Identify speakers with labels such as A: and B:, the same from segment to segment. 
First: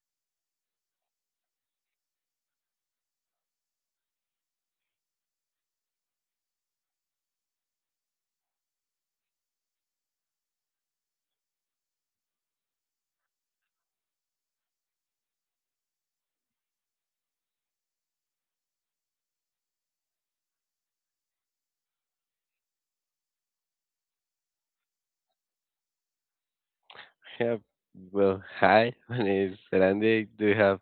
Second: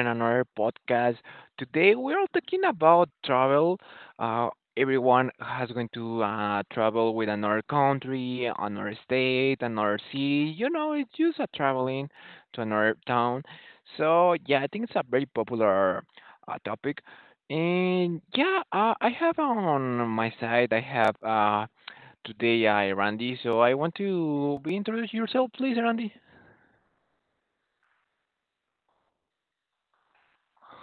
A: in another podcast. Today, we're talking about travel. Uh, everyone has going to travel with another country, another state, another city. You know, it's just a traveling to another town. So, yeah, I think it's a very popular topic. And I have on my side, I have today Randy. So, I want to be introduce yourself, please, Randy.
B: Yeah. Well, hi, my name is Randy. Do you have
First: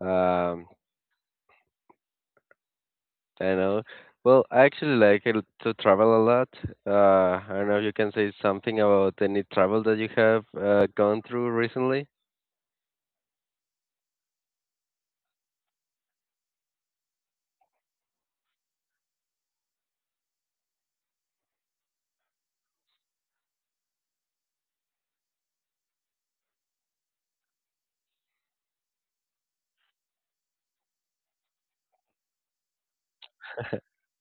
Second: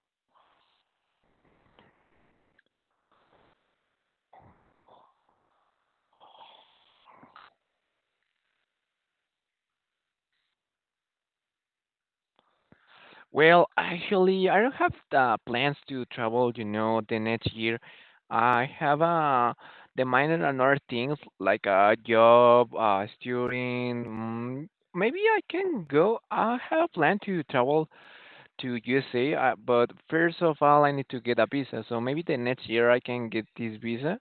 B: um I know. Well, I actually like it to travel a lot. I don't know if you can say something about any travel that you have gone through recently.
A: Well, actually, I don't have the plans to travel, you know, the next year. I have the minor and other things like a job, student. Maybe I can go. I have a plan to travel to USA, but first of all, I need to get a visa. So maybe the next year I can get this visa.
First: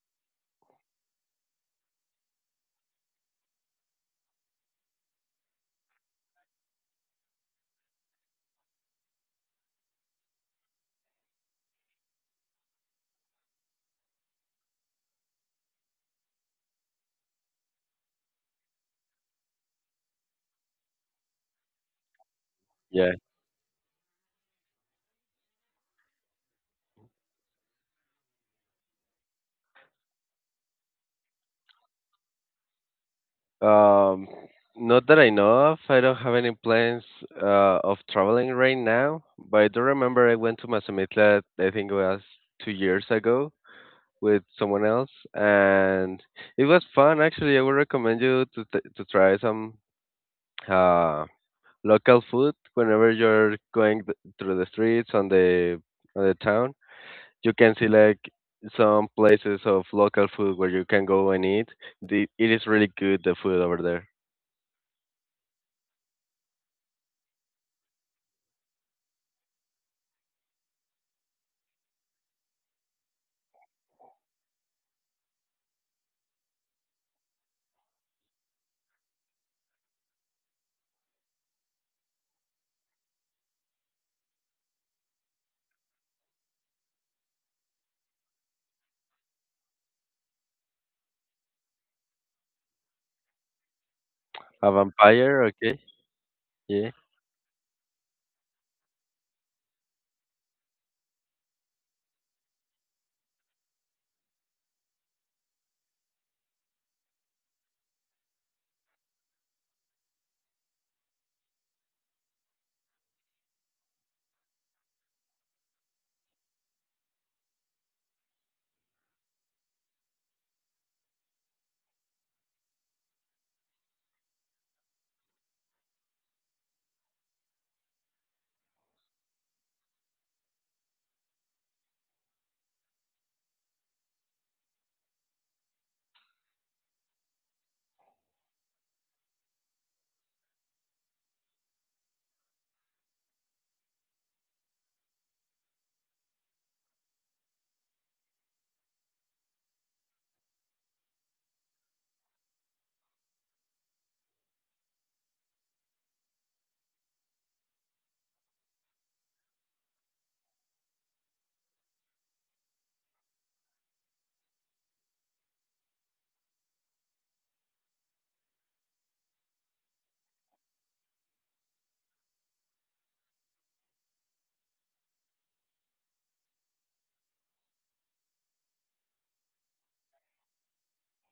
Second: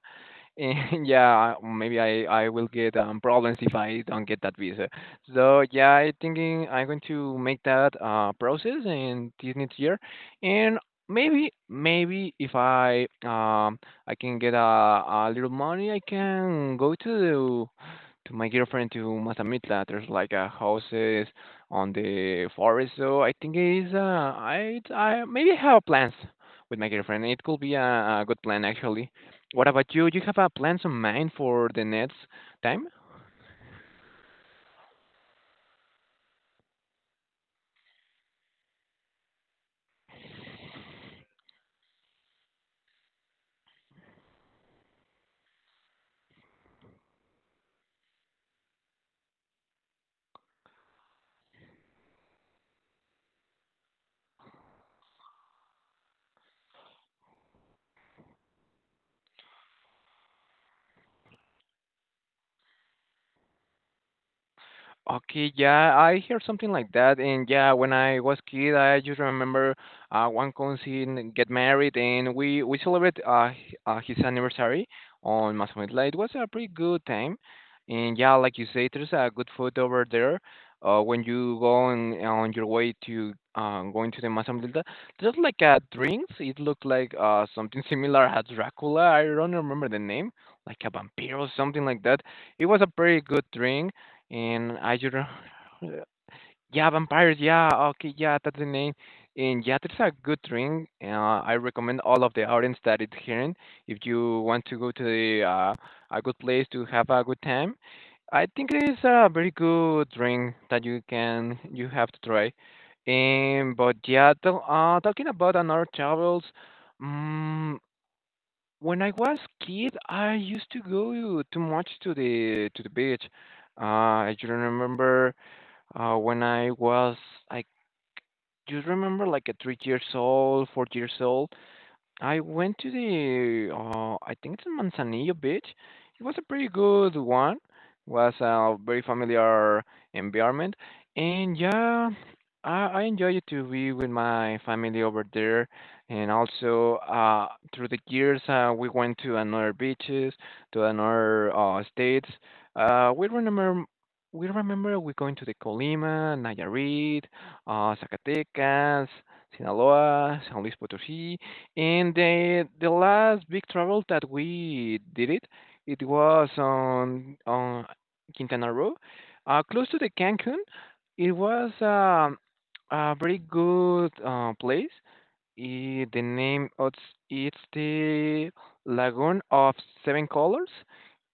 A: And maybe I will get problems if I don't get that visa. So yeah, I thinking I'm going to make that process in this next year, and maybe if I can get a little money, I can go to my girlfriend to Mazamitla. There's like a houses on the forest,
B: Yeah.
A: so I think it's I maybe I have plans with my girlfriend. It could be a good plan actually. What about you? Do you have plans in mind for the next time?
B: Um, Not that I know of. I don't have any plans of traveling right now, but I do remember I went to Mazamitla, I think it was 2 years ago, with someone else, and it was fun. Actually, I would recommend you to to try some uh, local food whenever you're going through the streets on the town. You can see like some places of local food where you can go and eat. It is really good the food over there.
A: Okay, yeah, I hear something like that, and yeah, when I was kid, I just remember one cousin get married, and we celebrate his anniversary on Mazamitla. It was a pretty good time, and yeah, like you say, there's a good food over there. When you go on your way to going to the Mazamitla, just like drinks, it looked like something similar as Dracula. I don't remember the name, like a vampire or something like that it was a pretty good drink
B: A
A: and I just
B: vampire, okay,
A: yeah,
B: yeah,
A: vampires. Yeah, okay, yeah, that's the name. And yeah, that's a good drink. I recommend all of the audience that is hearing. If you want to go to a good place to have a good time, I think it is a very good drink that you have to try. But yeah, talking about another travels, mm when I was kid, I used to go too much to the beach. Uh, I just remember when I was, I just remember like a 3 years old, 4 years old. I went to the, I think it's in Manzanillo Beach. It was a pretty good one. Was a very familiar environment, and yeah, I enjoy it to be with my family over there. And also, through the years, we went to another beaches, to another states. Uh, we remember. We remember we going to the Colima, Nayarit, Zacatecas, Sinaloa, San Luis Potosí. And the last big travel that we did it, it was on Quintana Roo, close to the Cancun. It was a very good place. The name of it's the Lagoon of Seven Colors.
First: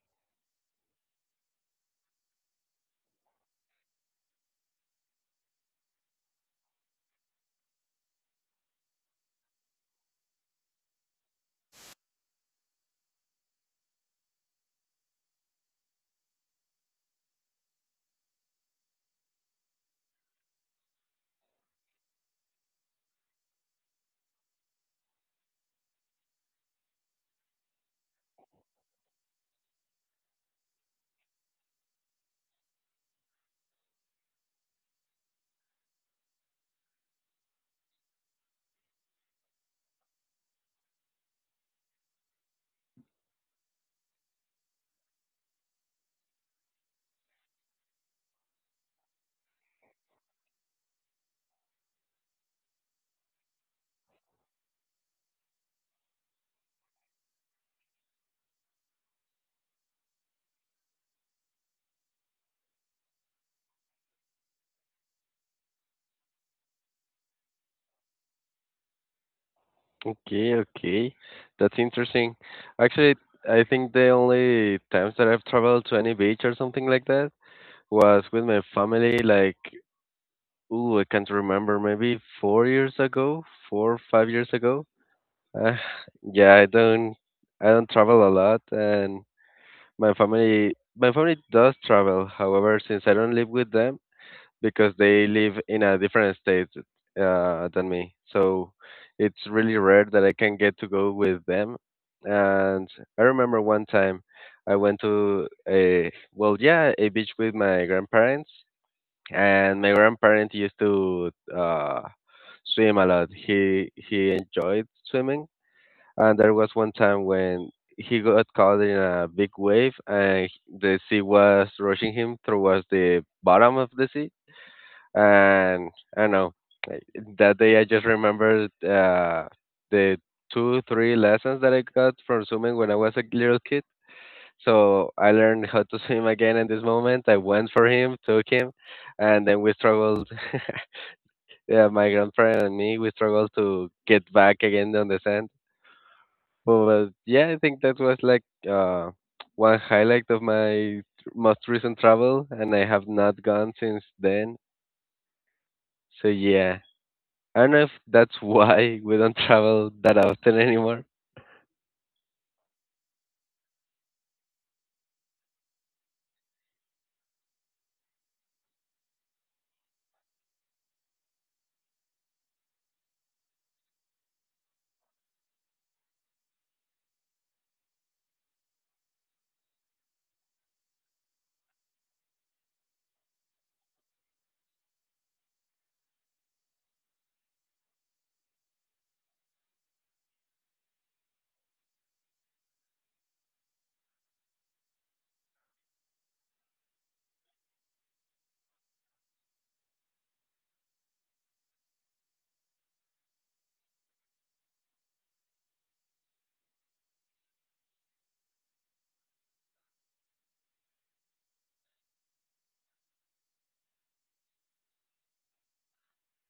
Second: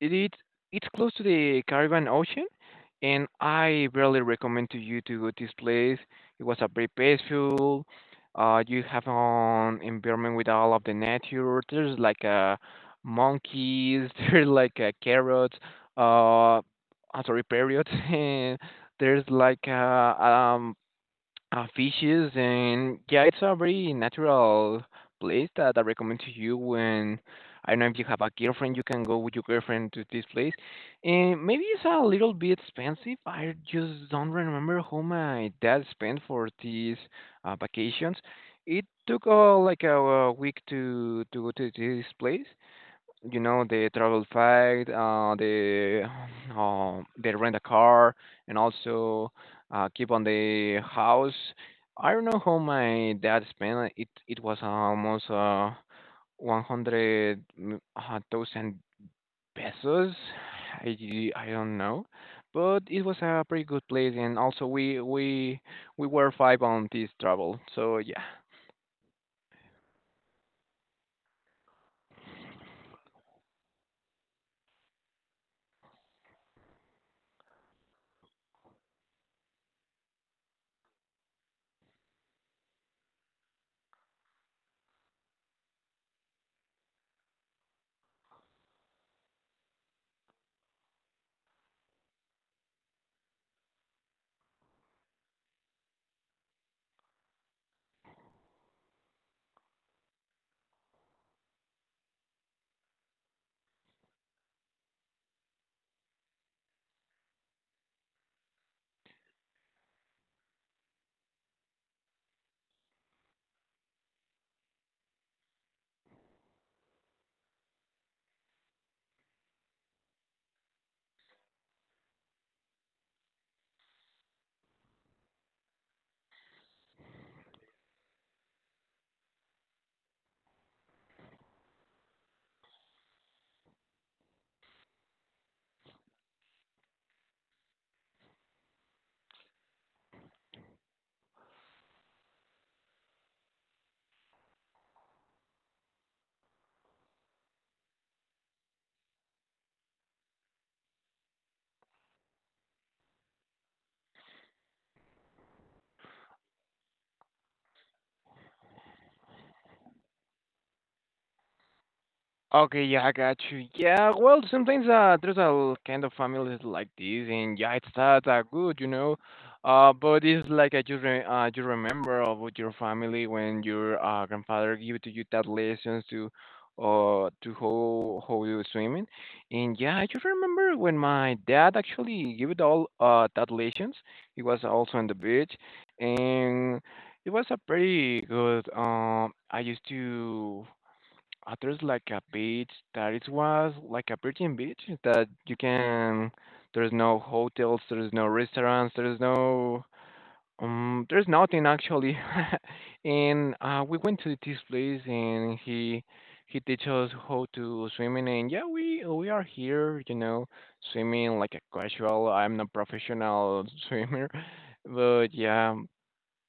A: It is it's close to the Caribbean Ocean, and I really recommend to you to go to this place. It was a very peaceful. You have an environment with all of the nature. There's like monkeys. There's like carrots. Uh, I'm sorry, parrots. and there's like fishes and yeah, it's a very natural place that I recommend to you when I don't know if you have a girlfriend, you can go with your girlfriend to this place. And maybe it's a little bit expensive. I just don't remember how my dad spent for these vacations. It took like a week to go to this place, you know the travel fact, the rent a car, and also keep on the house. I don't know how my dad spent it. It was almost 100,000 pesos. I I don't know, but it was a pretty good place, and also we were five on this travel. So yeah.
B: okay, okay, that's interesting. Actually, I think the only times that I've traveled to any beach or something like that was with my family like I can't remember, maybe 4 years ago, four five years ago. Uh, yeah, I don't travel a lot, and my family does travel. However, since I don't live with them because they live in a different state than me, so it's really rare that I can get to go with them. And I remember one time I went to a, well, yeah, a beach with my grandparents, and my grandparent used to swim a lot. He enjoyed swimming, and there was one time when he got caught in a big wave, and the sea was rushing him towards the bottom of the sea. And I don't know, like, that day I just remembered the two three lessons that I got from swimming when I was a little kid. So I learned how to swim again in this moment. I went for him, took him, and then we struggled Yeah, my girlfriend and me, we struggled to get back again on the sand. But yeah, I think that was like uh, one highlight of my most recent travel, and I have not gone since then. So yeah, I don't know if that's why we don't travel that often anymore.
A: Okay, yeah, I got you. Yeah, well, sometimes there's a kind of families like this, and yeah, it's not that good, you know. But it's like you remember of what your family when your grandfather give to you that lessons to how you swimming, and yeah, I just remember when my dad actually gave it all that lessons. He was also on the beach, and it was a pretty good. I used to there's like a beach that it was like a virgin beach that you can there's no hotels, there's no restaurants, there's no there's nothing actually. and we went to this place and he teaches us how to swimming and yeah we are here, you know, swimming like a casual. I'm not professional swimmer. But yeah,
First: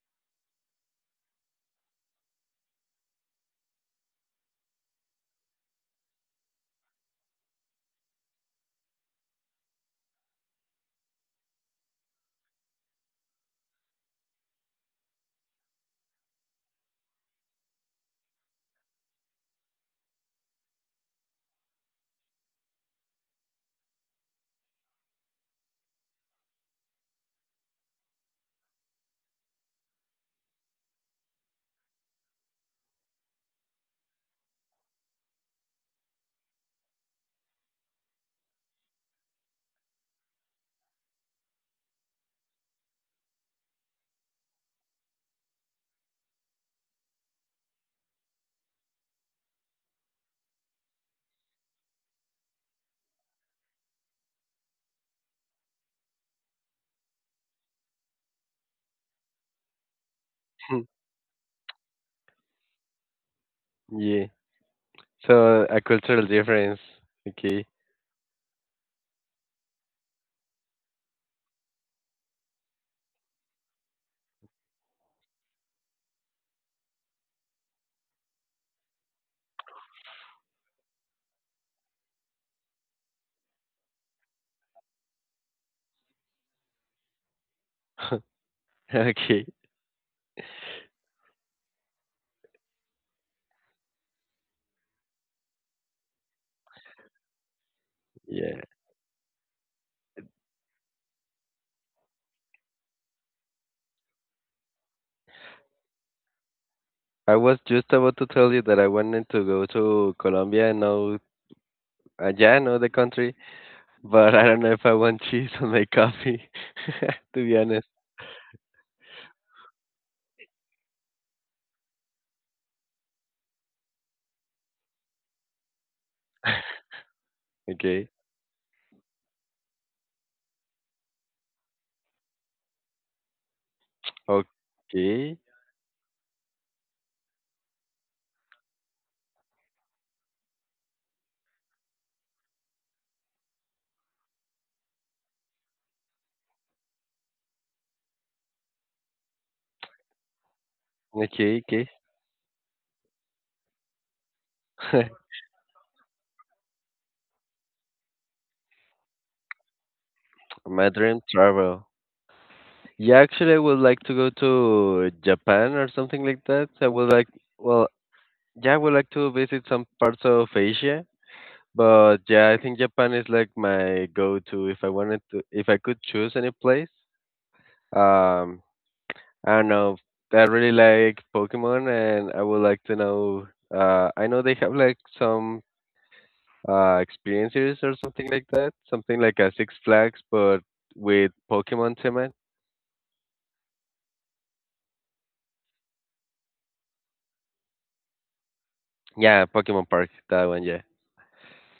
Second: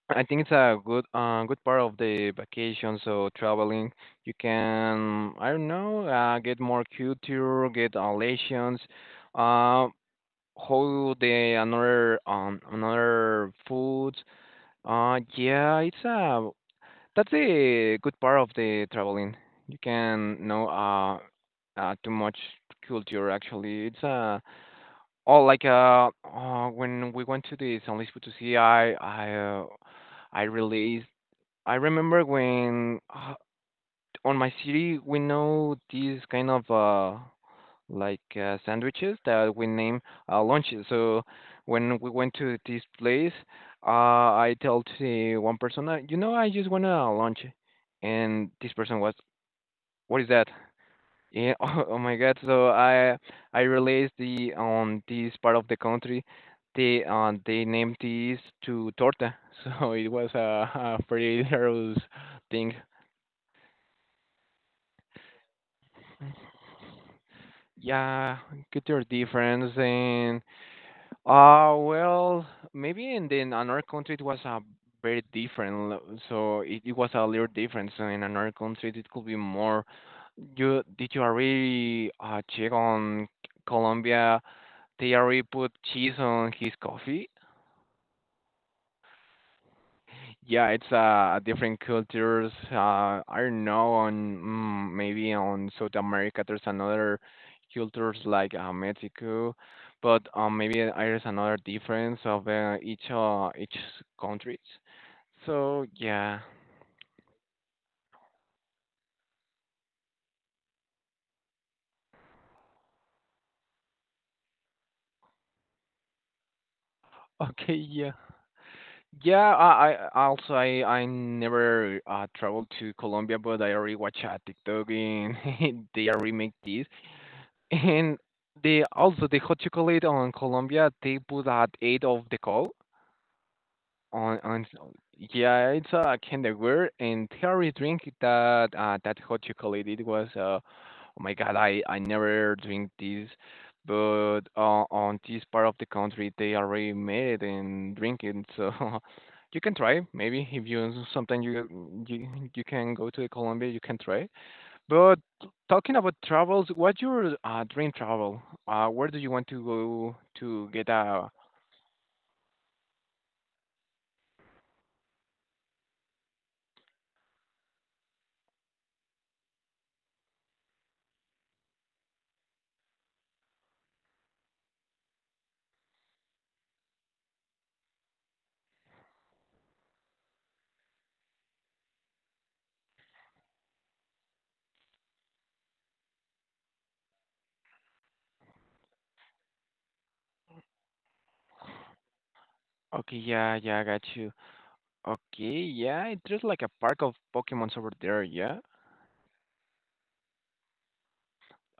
A: I think it's a good good part of the vacation. So traveling, you can I don't know get more culture, get lessons, uh, how the another another foods. Yeah, it's a that's the good part of the traveling. You can know too much culture actually. It's uh oh like when we went to the San Luis Potosí, Uh, I released I remember when on my city we know these kind of like sandwiches that we name lunches. So when we went to this place, uh, I tell to the one person, you know, I just want a lunch, and this person was, what is that? Yeah, oh, oh my God! I realized the on this part of the country, they named these to torta, so it was a pretty hilarious thing.
B: Yeah, so a cultural difference. Okay.
A: Yeah, culture your difference and uh well maybe in in another country it was a very different so it was a little different so in another country it could be more you did you already check on Colombia they already put cheese on his coffee.
B: Okay,
A: Yeah, it's different cultures. I don't know on maybe on South America there's another cultures like
B: yeah.
A: Mexico, but maybe there's another difference of each countries. So yeah,
B: I was just about to tell you that I wanted to go to Colombia and know the country. But I don't know if I want cheese on my coffee, to be
A: okay,
B: honest.
A: yeah, yeah. I also I never traveled to Colombia, but I already watch a TikTok and they already make this.
B: Okay.
A: And they also the hot chocolate on Colombia they put at eight of the call on so-
B: Okay.
A: yeah it's a candy Weird and they already drink that hot chocolate it was oh my god I never drink this but on this part of the country they already made it and drink it so you can try maybe if you sometime
B: Okay, okay.
A: you you can go to Colombia you can try but talking about travels, what's your dream travel? Where do you want to go to get
B: My dream
A: a?
B: travel. Yeah, actually, I would like to go to Japan or something like that. I would like, well, yeah, I would like to visit some parts of Asia. But yeah, I think Japan is like my go-to if I wanted to, if I could choose any place. Um, I don't know. I really like Pokemon, and I would like to know. I know they have like some experiences or something like that. Something like a Six Flags, but with Pokemon theme.
A: Okay, yeah, yeah, I got you. Okay, yeah, it's just like a park of Pokemons over there, yeah.
B: Yeah, Pokemon Park, that one. Yeah.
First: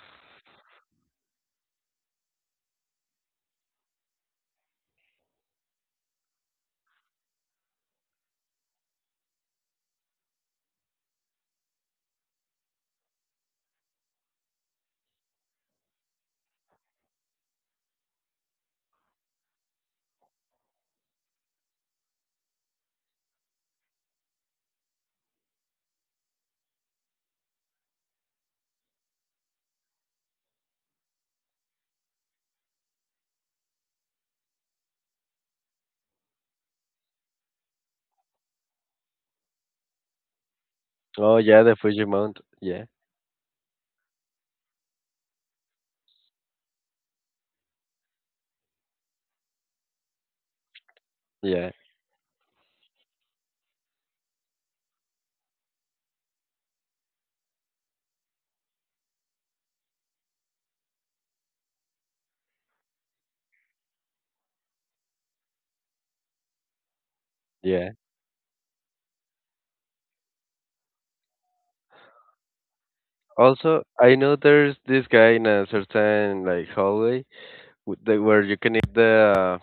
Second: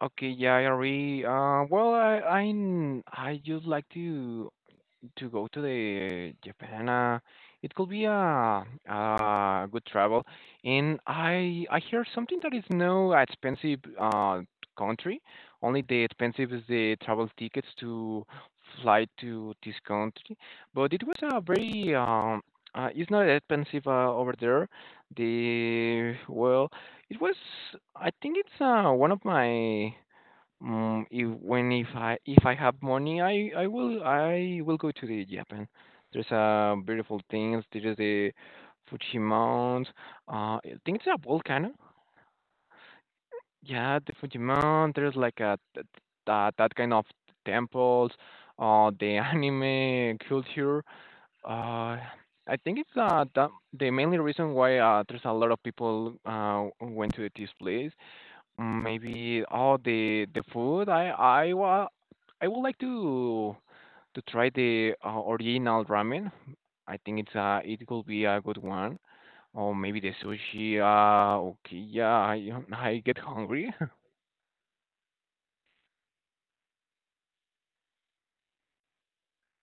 A: Okay, yeah, I agree. Well, I just like to. To go to the Japan, it could be a good travel. And I hear something that is no expensive country. Only the expensive is the travel tickets to fly to this country. But it was a very it's not expensive over there. The well, it was I think it's one of my if I have money, I will I will go to the Japan. There's beautiful things. There is the Fuji Mount. I think it's a
B: Oh yeah,
A: volcano.
B: the Fujimount. Yeah,
A: Yeah, the Fuji Mount. There's like that kind of temples. The anime culture.
B: yeah,
A: Uh, I think it's the mainly reason why there's a lot of people went to this place. Maybe oh the food I wa I would like to try the original ramen. I think it's it
B: yeah.
A: could be a good one. Or maybe the sushi. Okay yeah I get hungry.
B: Also, I know there's this guy in a certain like hallway where you can eat the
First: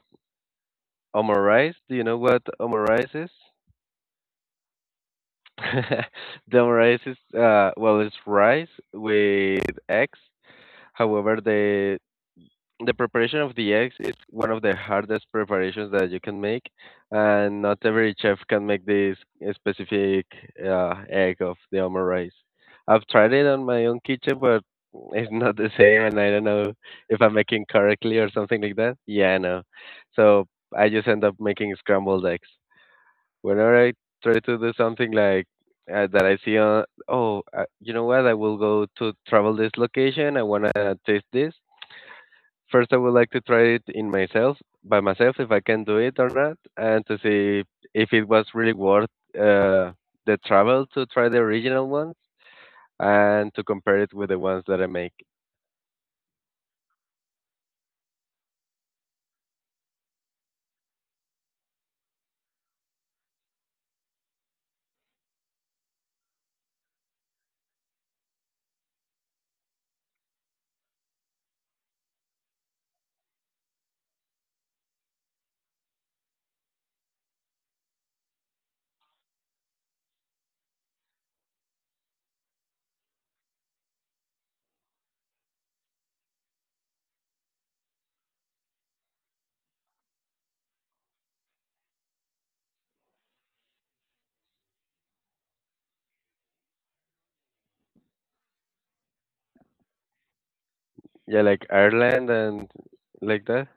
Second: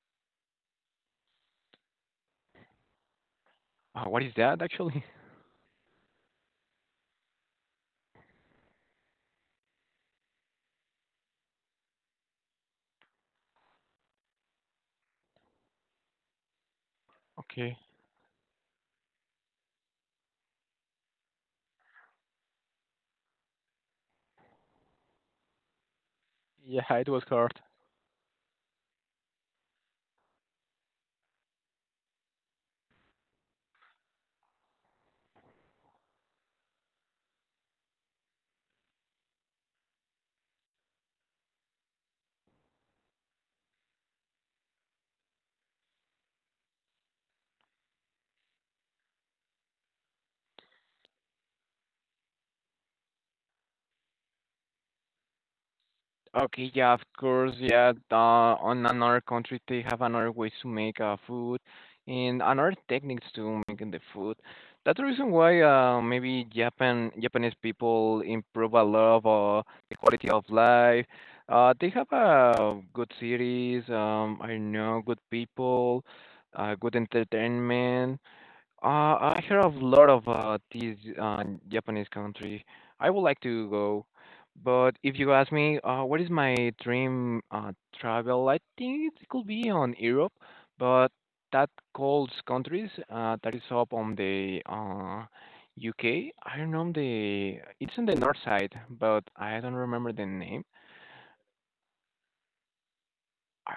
B: omurice. Do you know what omurice is?
A: What is that actually?
B: The omurice is well, it's rice with eggs. However, the preparation of the eggs is one of the hardest preparations that you can make, and
A: Okay
B: not every chef can make this specific egg of the omelet rice. I've tried it on my own kitchen, but it's not the same, and I don't know
A: yeah it
B: if
A: was
B: I'm
A: hard.
B: making correctly or something like that. Yeah, I know. So I just end up making scrambled eggs. Whenever I try to do something like that, I see, oh, you know what? I will go to travel this location. I wanna taste this. First, I would like to try it in myself, by myself, if I can do it or not, and to see if it was really worth uh, the travel to try the original ones and to compare it with the ones that I make.
A: Okay, yeah, of course, yeah. On another country, they have another ways to make food and another techniques to making the food. That's the reason why maybe Japan Japanese people improve a lot of the quality of life. They have good cities. I don't know good people, good entertainment. I hear of a lot of these Japanese country. I would like to go, but if you ask me, what is my dream travel? I think it could be on Europe, but that calls countries that is up on the UK. I don't know the. It's on the north side, but I don't remember the name.
B: Yeah, like Ireland and like that.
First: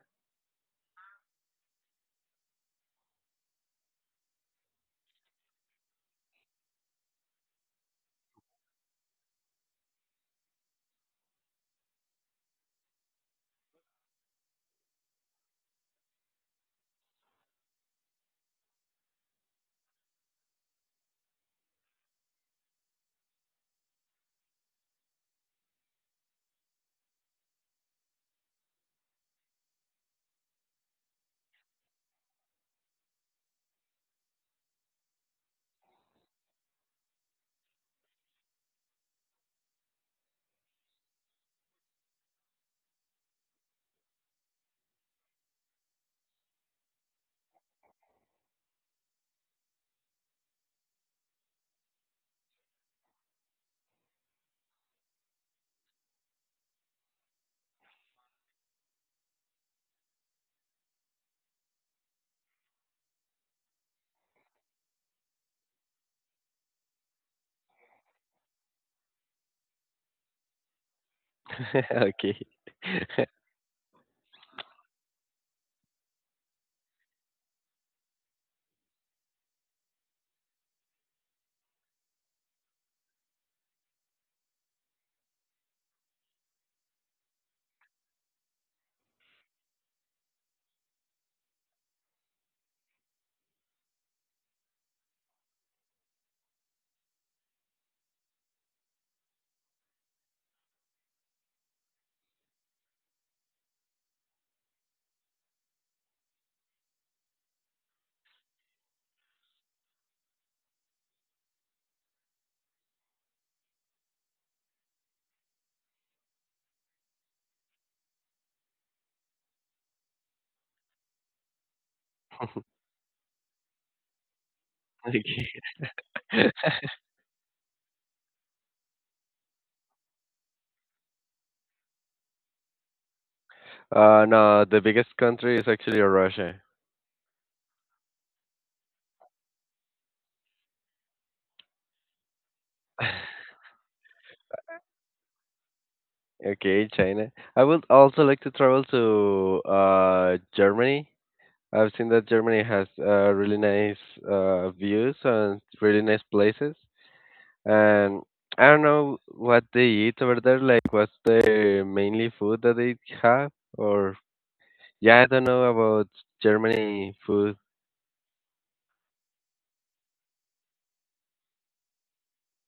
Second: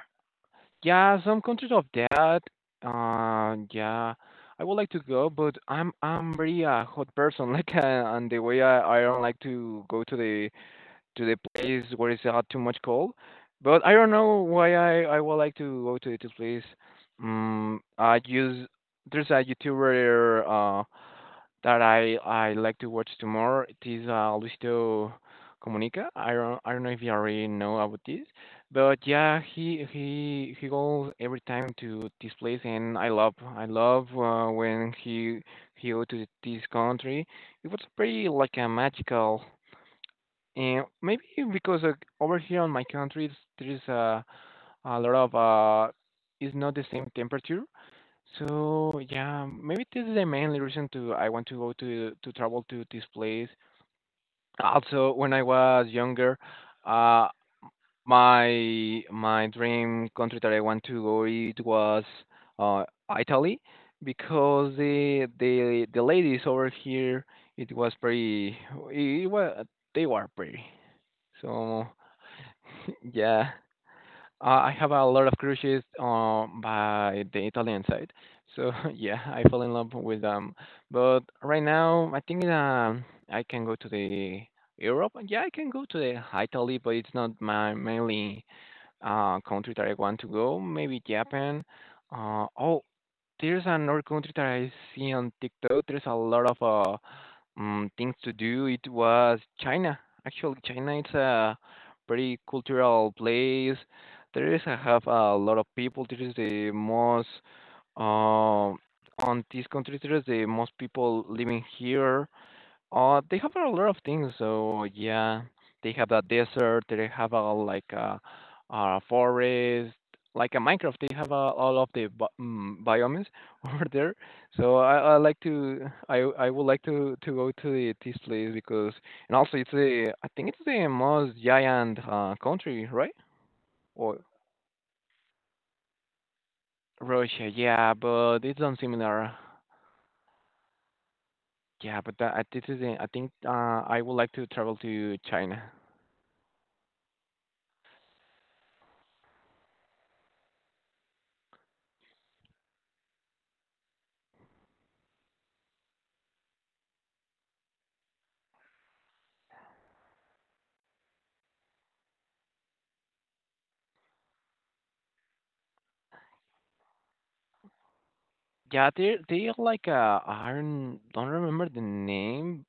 A: Yeah, some countries of that. Uh, yeah, I would like to go, but I'm very a hot person. Like, and the way I don't like to go to the place where it's too much cold. But I don't know why I would like to go to this place. I use there's a YouTuber, that I like to watch tomorrow. It is Luisito Comunica. I don't know if you already know about this, but yeah, he goes every time to this place, and I love when he go to this country. It was pretty like a magical. And maybe because over here on my country, there's a lot of it's not the same temperature, so yeah, maybe this is the mainly reason to I want to go to travel to this place. Also, when I was younger, uh, my dream country that I want to go it was uh Italy because the ladies over here it was pretty it was they were pretty. So
B: Okay.
A: yeah. I have a lot of crushes by the Italian side. So yeah, I fell in love with them. But right now, I think I can go to the Europe. Yeah, I can go to the Italy, but it's not my mainly country that I want to go. Maybe Japan. Uh, oh, there's another country that I see on TikTok. There's a lot of things to do, it was China. Actually, China is a pretty cultural place. There is have a lot of people. There is the most um on this country. There is the most people living here. They have a lot of things. So yeah, they have a desert. They have a like a forest, like a Minecraft. They have all of the biomes over there. So I
B: Okay.
A: like to I I would like to go to this place because and also it's the I think it's the most giant country, right? Or
B: No, the biggest country is actually Russia.
A: Russia, yeah, but it's not similar. Yeah, but that, this is the, I think I would like to travel to China.
B: Okay, China. I would also like to travel to Germany. I've seen that Germany has really nice views and really nice places. And I don't know what they eat over there. Like, what's the mainly food that they have? Or yeah, I don't know about Germany food.
A: Yeah, they're like, I don't remember the name.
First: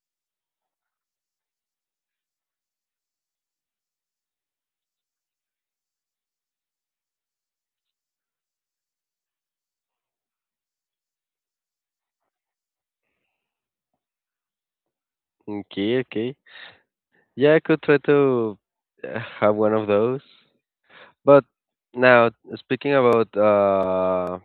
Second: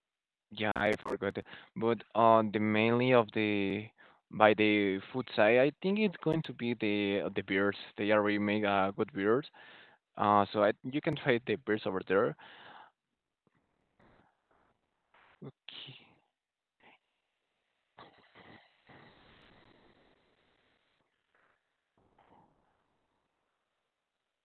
A: Yeah, I forgot it. But the mainly of the by the food side, I think it's going to be the beers. They already make good beers. So you can try the beers over there.
B: Okay, okay. Yeah, I could try to have one of those. But now, speaking about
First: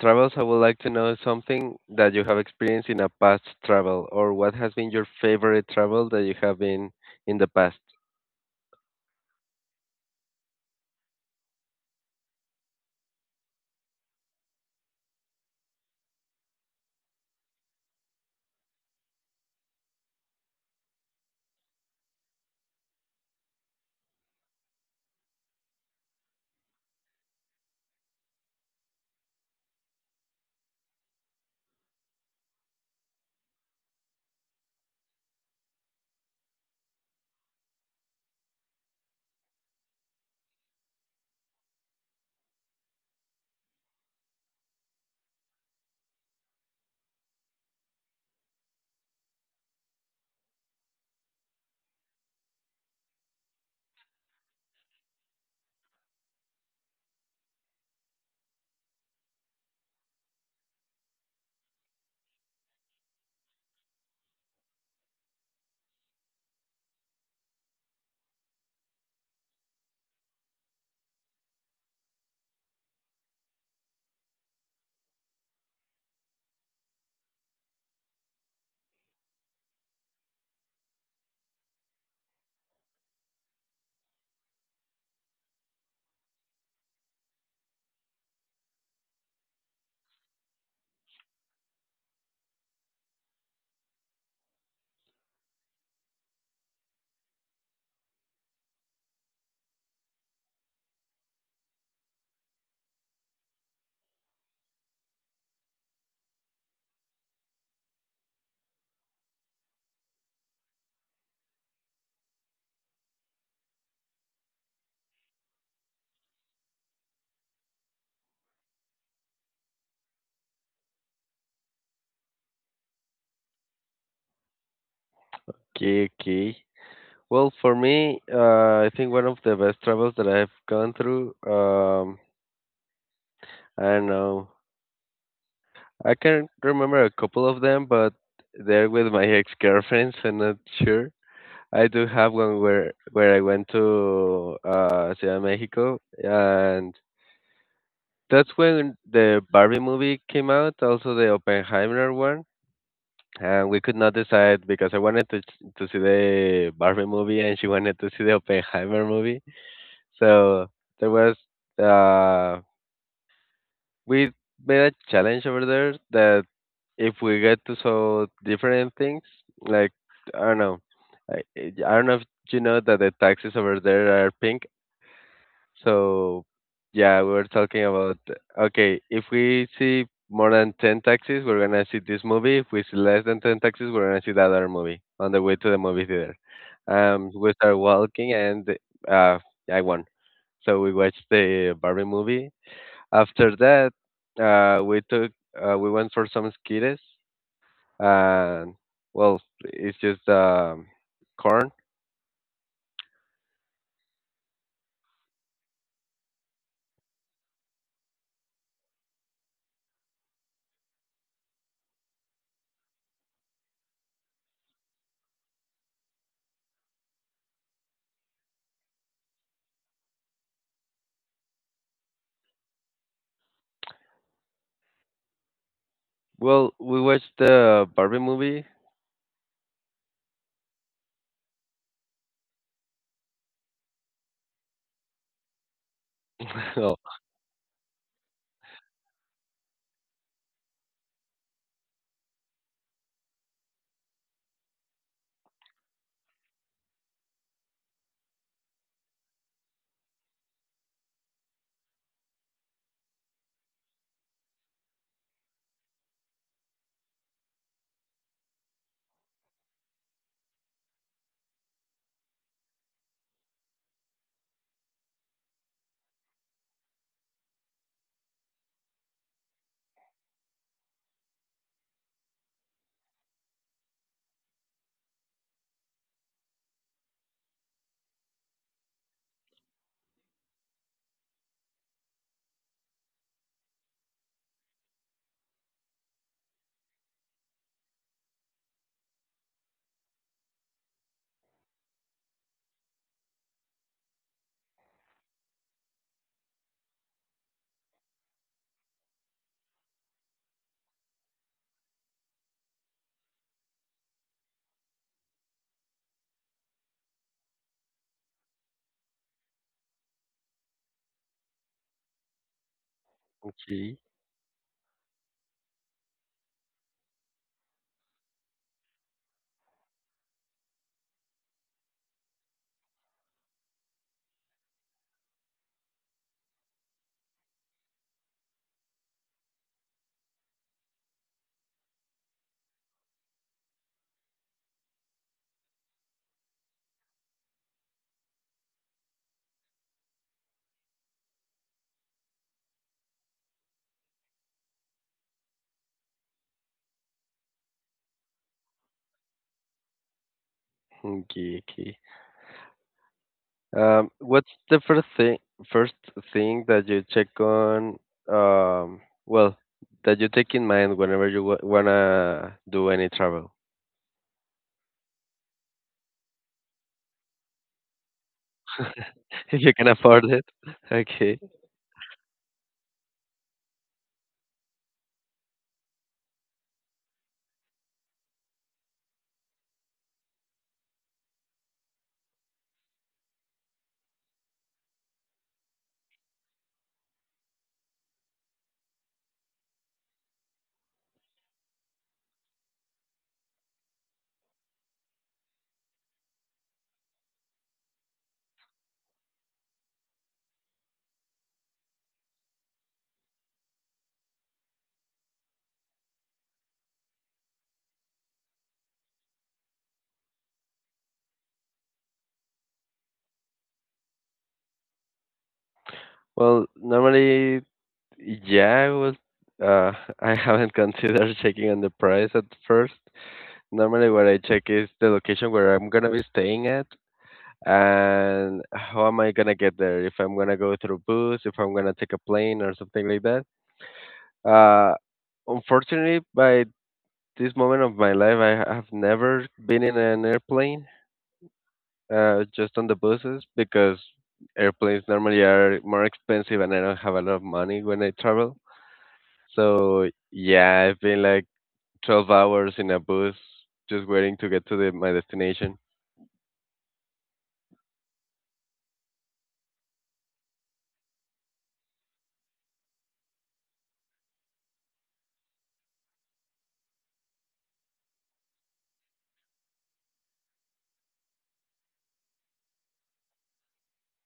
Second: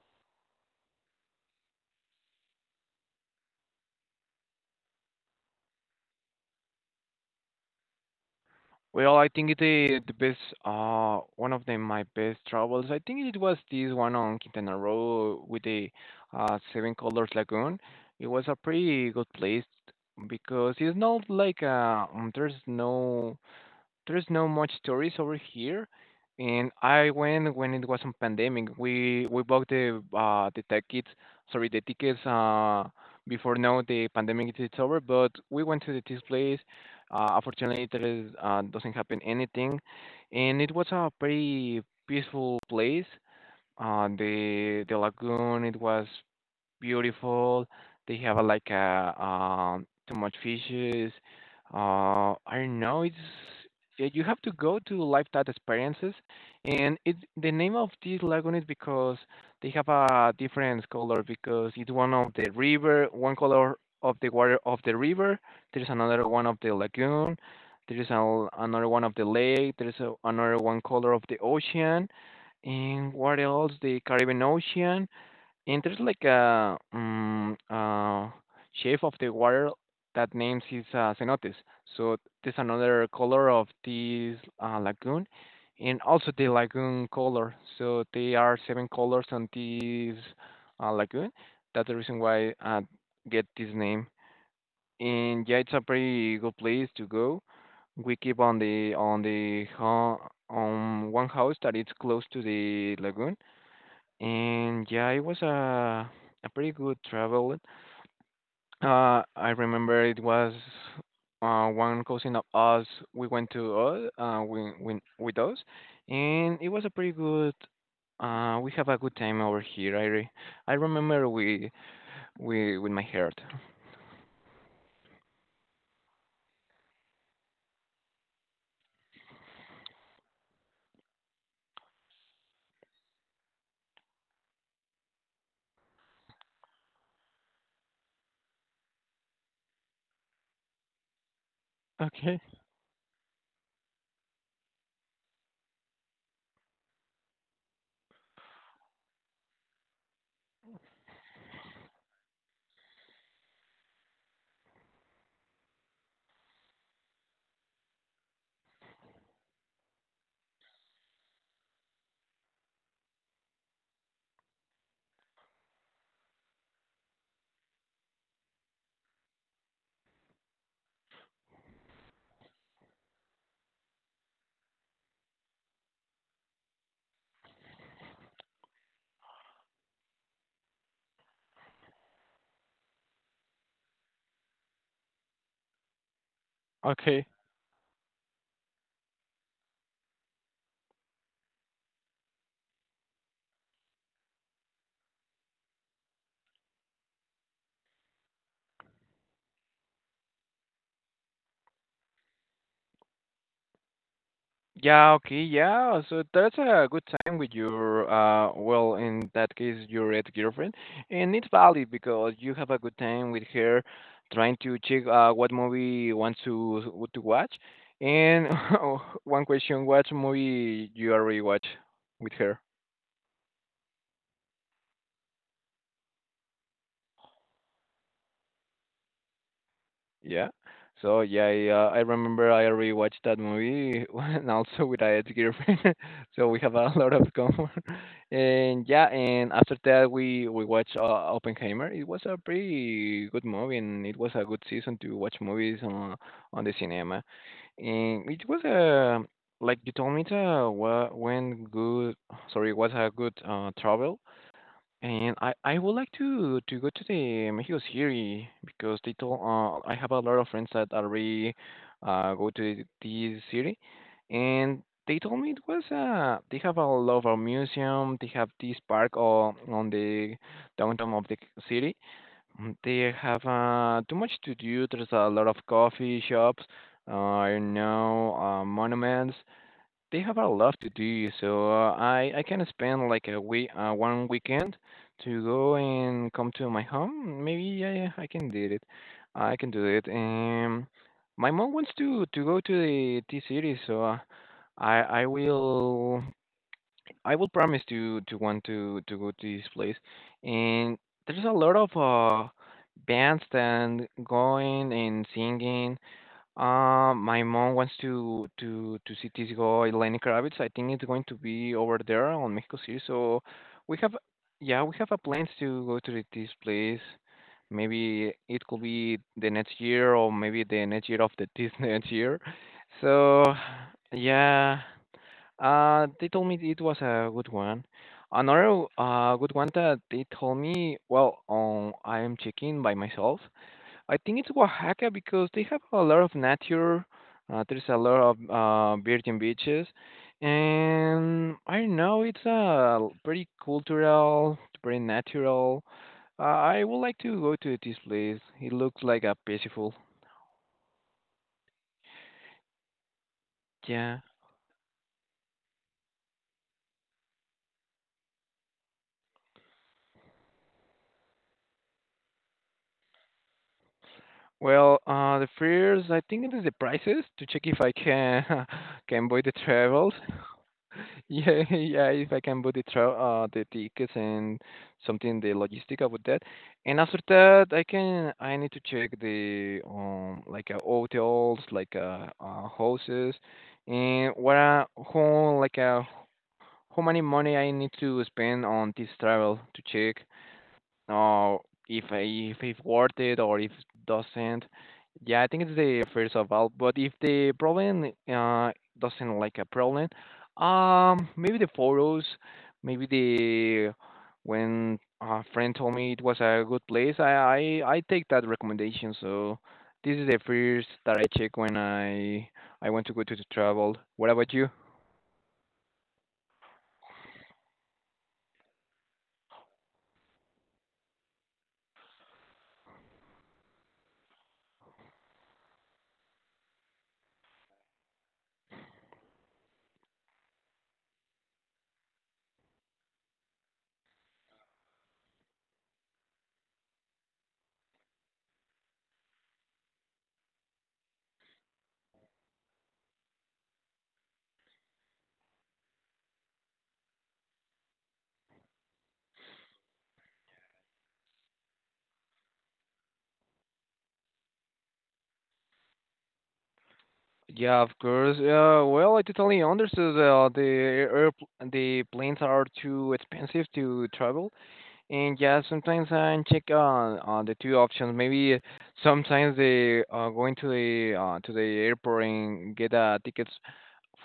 B: travels, I would like to know something that you have experienced in a past travel, or what has been your favorite travel that you have been in the past.
A: Well, I think it the best one of the my best travels. I think it was this one on Quintana Roo with the Seven Colors Lagoon. It was a pretty good place because it's not like there's no much tourists over here. And I went when it was on pandemic. We bought the tickets, sorry, the tickets before now the pandemic is over. But we went to the this place. Unfortunately, there is, doesn't happen anything, and it was a pretty peaceful place. The lagoon, it was beautiful. They have like a too much fishes. I don't know. It's yeah, you have to go to lifestyle experiences, and it the name of this lagoon is because they have a different color because it's one of the river, one color of the water of the river. There's another one of the lagoon. There is another one of the lake. There is another one color of the ocean. And what else? The Caribbean Ocean and there's like a shape of the water that names is cenotes. So this another color of this lagoon, and also the lagoon color. So there are seven colors on this lagoon. That's the reason why I get this name. And yeah, it's a pretty good place to go. We keep on the on the on one house that is close to the lagoon, and yeah, it was a pretty good travel. I remember it was one cousin of us. We went to with us, and it was a pretty good. We have a good time over here. I remember we with my heart.
B: Okay, okay. Well, for me, I think one of the best travels that I've gone through, I don't know, I can remember a couple of them, but they're with my ex-girlfriends, I'm not sure. I do have
A: Okay,
B: one where I went to Ciudad de Mexico, and that's when the Barbie movie came out, also the Oppenheimer one, and we could not decide because I wanted to see the Barbie movie and she wanted to see the Oppenheimer movie. So there was uh we made a challenge over there that if we get to saw different things, like I don't know, I don't know if you know that the taxis over there are pink. So yeah, we were talking about okay, if we see more than 10 taxis, we're gonna see this movie. If we see less than 10 taxis, we're gonna see that other movie on the way to the movie theater.
A: okay.
B: We start walking and uh, I won. So we watched the Barbie movie. After that, uh, we took we went for some skittles. And well, it's just corn.
A: Yeah, okay, yeah. So that's a good time with your, well, in that case, your ex-girlfriend, and it's valid because you have a good time with her, trying to check what movie wants to watch. And one question: What movie you already watch with her?
B: Well, we watched the Barbie movie.
A: Yeah. So yeah, I remember I rewatched that movie and also with my ex-girlfriend. So we have a
B: Oh,
A: lot of common. And yeah, and after that we watched Oppenheimer. It was a pretty good movie and it was a good season to watch movies on the cinema. And it was a like you told me to when good sorry, it was a good travel, and I would like to go to the Mexico City because they told I have a lot of friends that already go to this city, and they told me it was they have a lot of museum. They have this park on the downtown of the city. They have too much to do. There's a lot of coffee shops. I don't know monuments. They have a lot to do, so I can spend like a week, one weekend to go and come to my home. Maybe yeah, yeah, I can do it. I can do it. My mom wants to go to the T city, so I will I will promise to want to go to this place. And there's a lot of bands and going and singing, my mom wants to to see Tisgo Lenny Kravitz. I think it's going to be over there on Mexico City. So we
B: Okay.
A: have, yeah, we have a plans to go to this place. Maybe it could be the next year, or maybe the next year of the this next year. So yeah, they told me it was a good one. Another good one that they told me. Well, I am checking by myself. I think it's Oaxaca because they have a lot of nature. There's a lot of virgin beaches, and I don't know it's a pretty cultural, pretty natural. I would like to go to this place. It looks like a peaceful.
B: Okay, okay.
A: Yeah.
B: What's the first thing that you check on, um well that you take in mind whenever you w wanna do any travel?
A: Well, the fears. I think it is the prices to check if I can can buy the
B: If you can
A: travels.
B: afford it. Okay.
A: Yeah, yeah, if I can book the travel, the tickets and something, the logistic about that. And after that, I need to check the, like hotels, like houses, and what are, how, like how many money I need to spend on this travel to check uh, if it's worth it or if doesn't. Yeah, I think it's the first of all. But if the problem doesn't like a problem, maybe the photos, maybe the when a friend told me it was a good place, I take that recommendation. So this is the first that I check when I want to go to the travel. What about you?
B: Well, normally, yeah, I was uh I haven't considered checking on the price at first. Normally what I check is the location where I'm gonna be staying at and how am I gonna get there. If I'm gonna go through bus, if I'm gonna take a plane or something like that. Uh, Unfortunately, by this moment of my life, I have never been in an airplane, just on the buses, because airplanes normally are more expensive and I don't have a lot of money when I travel. So yeah, I've been like 12 hours in a bus just waiting to get to my destination.
A: Yeah, of course. Well, I totally understood. The air, the planes are too expensive to travel, and yeah, sometimes I check on the two options. Maybe sometimes they going to the airport and get tickets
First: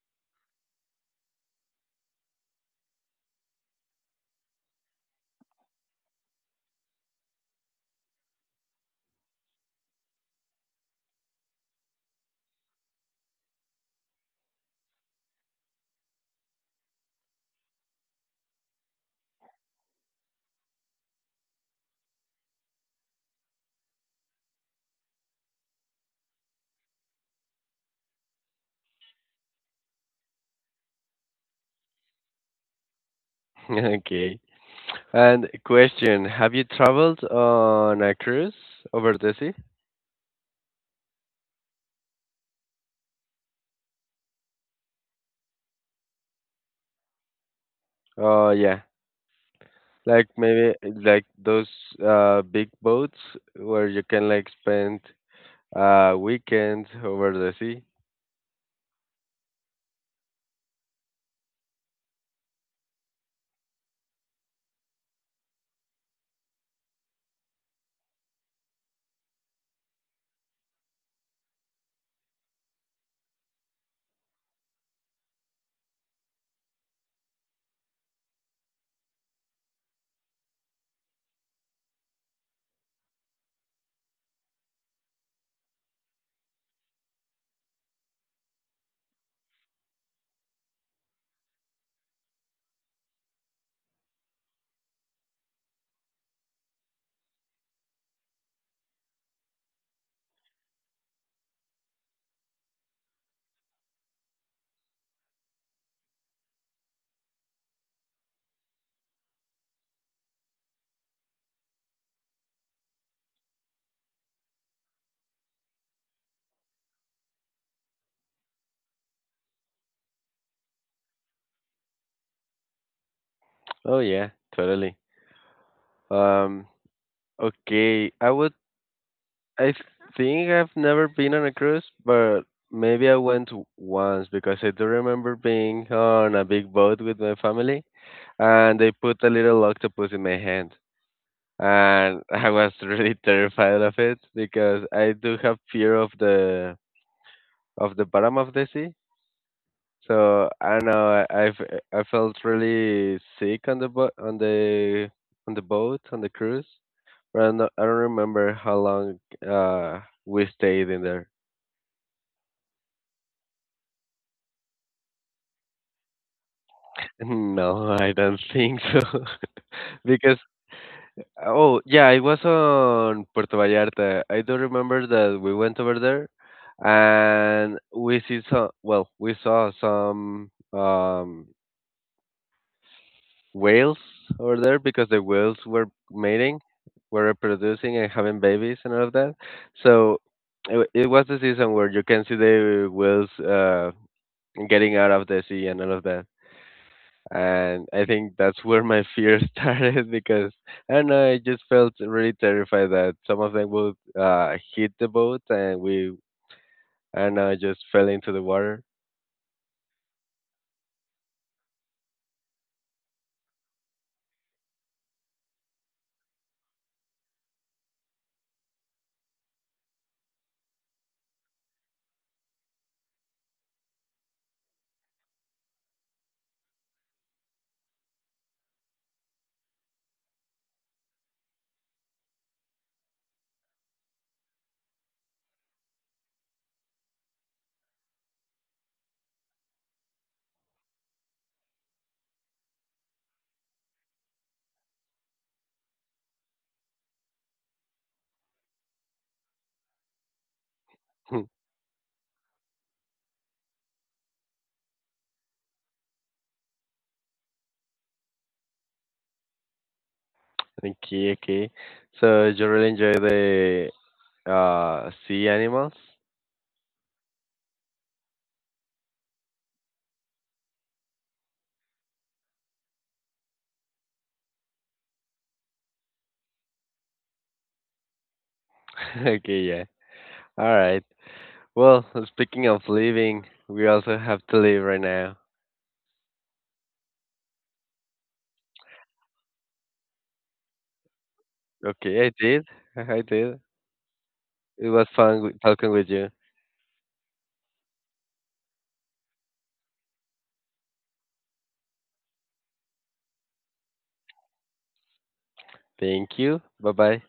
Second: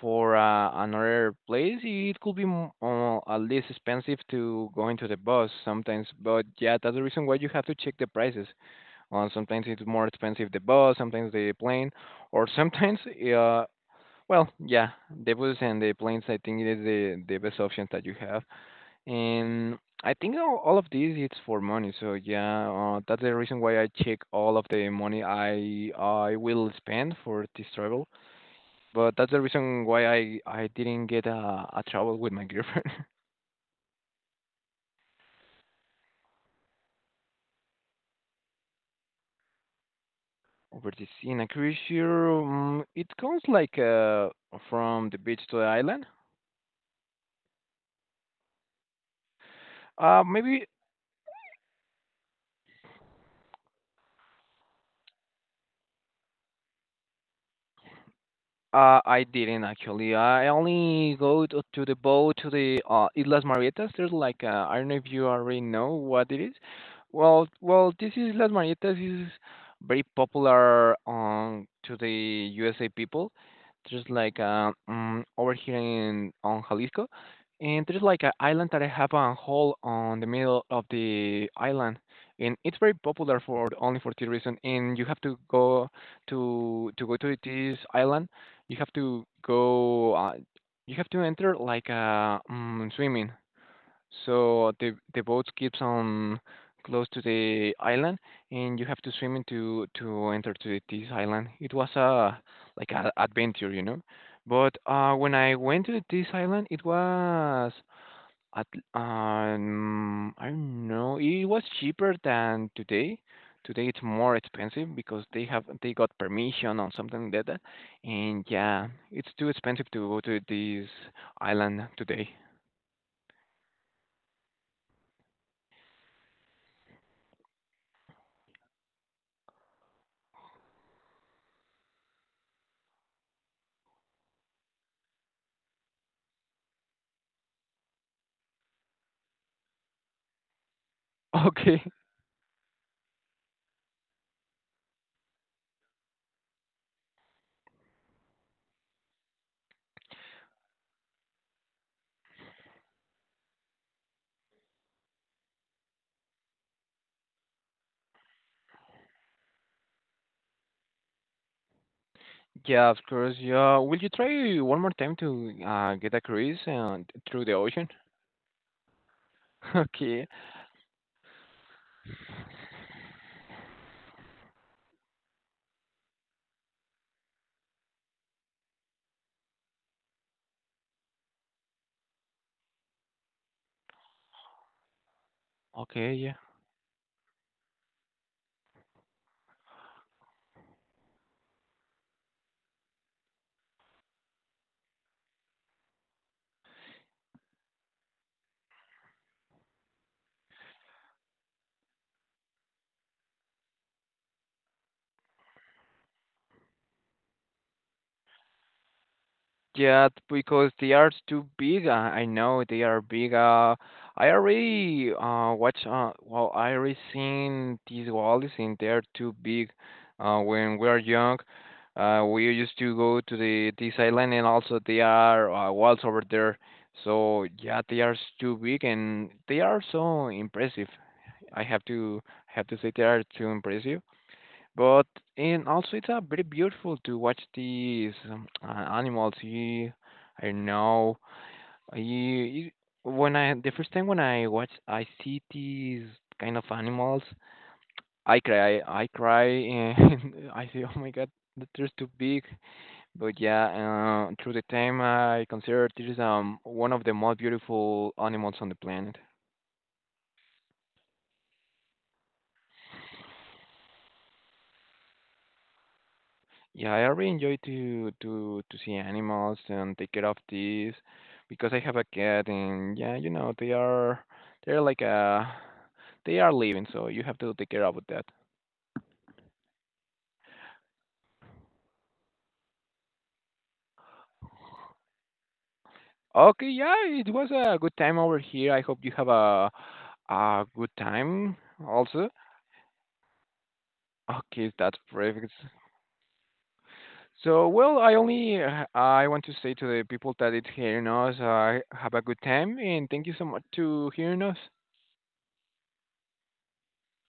A: for another place. It could be at least expensive to going to the bus sometimes. But yeah, that's the reason why you have to check the prices. Sometimes it's more expensive the bus, sometimes the plane or sometimes uh, well, yeah, the Bulls and the planes, I think it is the best option that you have. And I think all of these it's for money. So yeah, that's the reason why I check all of the money I will spend for this travel. But that's the reason why I didn't get a travel with my girlfriend
B: Okay. And question, have you traveled on a cruise over the sea?
A: over this. In a cruise ship, it goes like from the beach to the island.
B: Oh, yeah. Like
A: Maybe
B: maybe like those big boats where you can like spend weekends over the sea.
A: I didn't actually. I only go to the boat to the Islas Marietas. There's like I don't know if you already know what it is. Well, this Islas Marietas is very popular to the USA people. There's like over here in on Jalisco, and there's like an island that I have a hole on the middle of the island, and it's very popular for only for this reason. And you have to go to go to this island, you have to go, you have to enter like swimming. So the boat keeps on close to the island, and you have to swim into to enter to this island. It was a like a adventure, you know. But when I went to this island, it was at I don't know. It was cheaper than today. Today it's more expensive because they got permission on something like that, and yeah, it's too expensive to go to this island today.
B: Oh yeah, totally. Um okay, I think I've never been on a cruise, but maybe I went once, because I do remember being on a big boat with my family and they put a little octopus in my hand.
A: Okay.
B: And I was really terrified of it because I do have fear of the, of the bottom of the sea. So I don't know. I felt really sick on the boat on the cruise. But I don't remember how long uh we stayed in there.
A: Yeah, of course. Yeah. Will you try one more time to get a cruise through the ocean?
B: No, I don't think so.
A: Okay.
B: Because oh yeah, it was on Puerto Vallarta. I do remember that we went over there and we saw some whales over there because the whales were
A: Okay. Yeah.
B: mating, were reproducing and having babies and all of that. So it was the season where you can see the whales getting out of the sea and all of that. And I think that's where my fear started because I don't know, I just felt really terrified that some of them would hit the boat and we, I don't know, just fell into the water.
A: Yeah, because they are too big. Uh, I know they are big. I already watch well I already seen these walls and they are too big. When we are young, we used to go to the this island and also they are walls over there. So yeah, too big and they are so impressive. I have to say they are too impressive. But and also it's very beautiful to watch these animals. You, I don't know. You when I the first time when I watch, I see these kind of animals. I cry. I cry, and I say, "Oh my God, that they're too big." But yeah, through the time, I consider this one of the most beautiful animals on the planet.
B: Okay, okay. So you really enjoy the sea animals?
A: Yeah, I really enjoy to to see animals and take care of these because I have a cat and yeah, you know, they are they're like they are living, so you have to take care of that.
B: Okay, yeah. All right. Well, speaking of leaving, we also have to leave right now.
A: Okay, yeah, it was a good time over here. I hope you have a good time
B: Okay,
A: also.
B: I did. I did.
A: Okay,
B: It
A: that's
B: was fun
A: perfect.
B: talking with you.
A: So, well, I only I want to say to the people that is hearing us, have a good time and thank you so much to hearing us.
B: Thank you. Bye bye.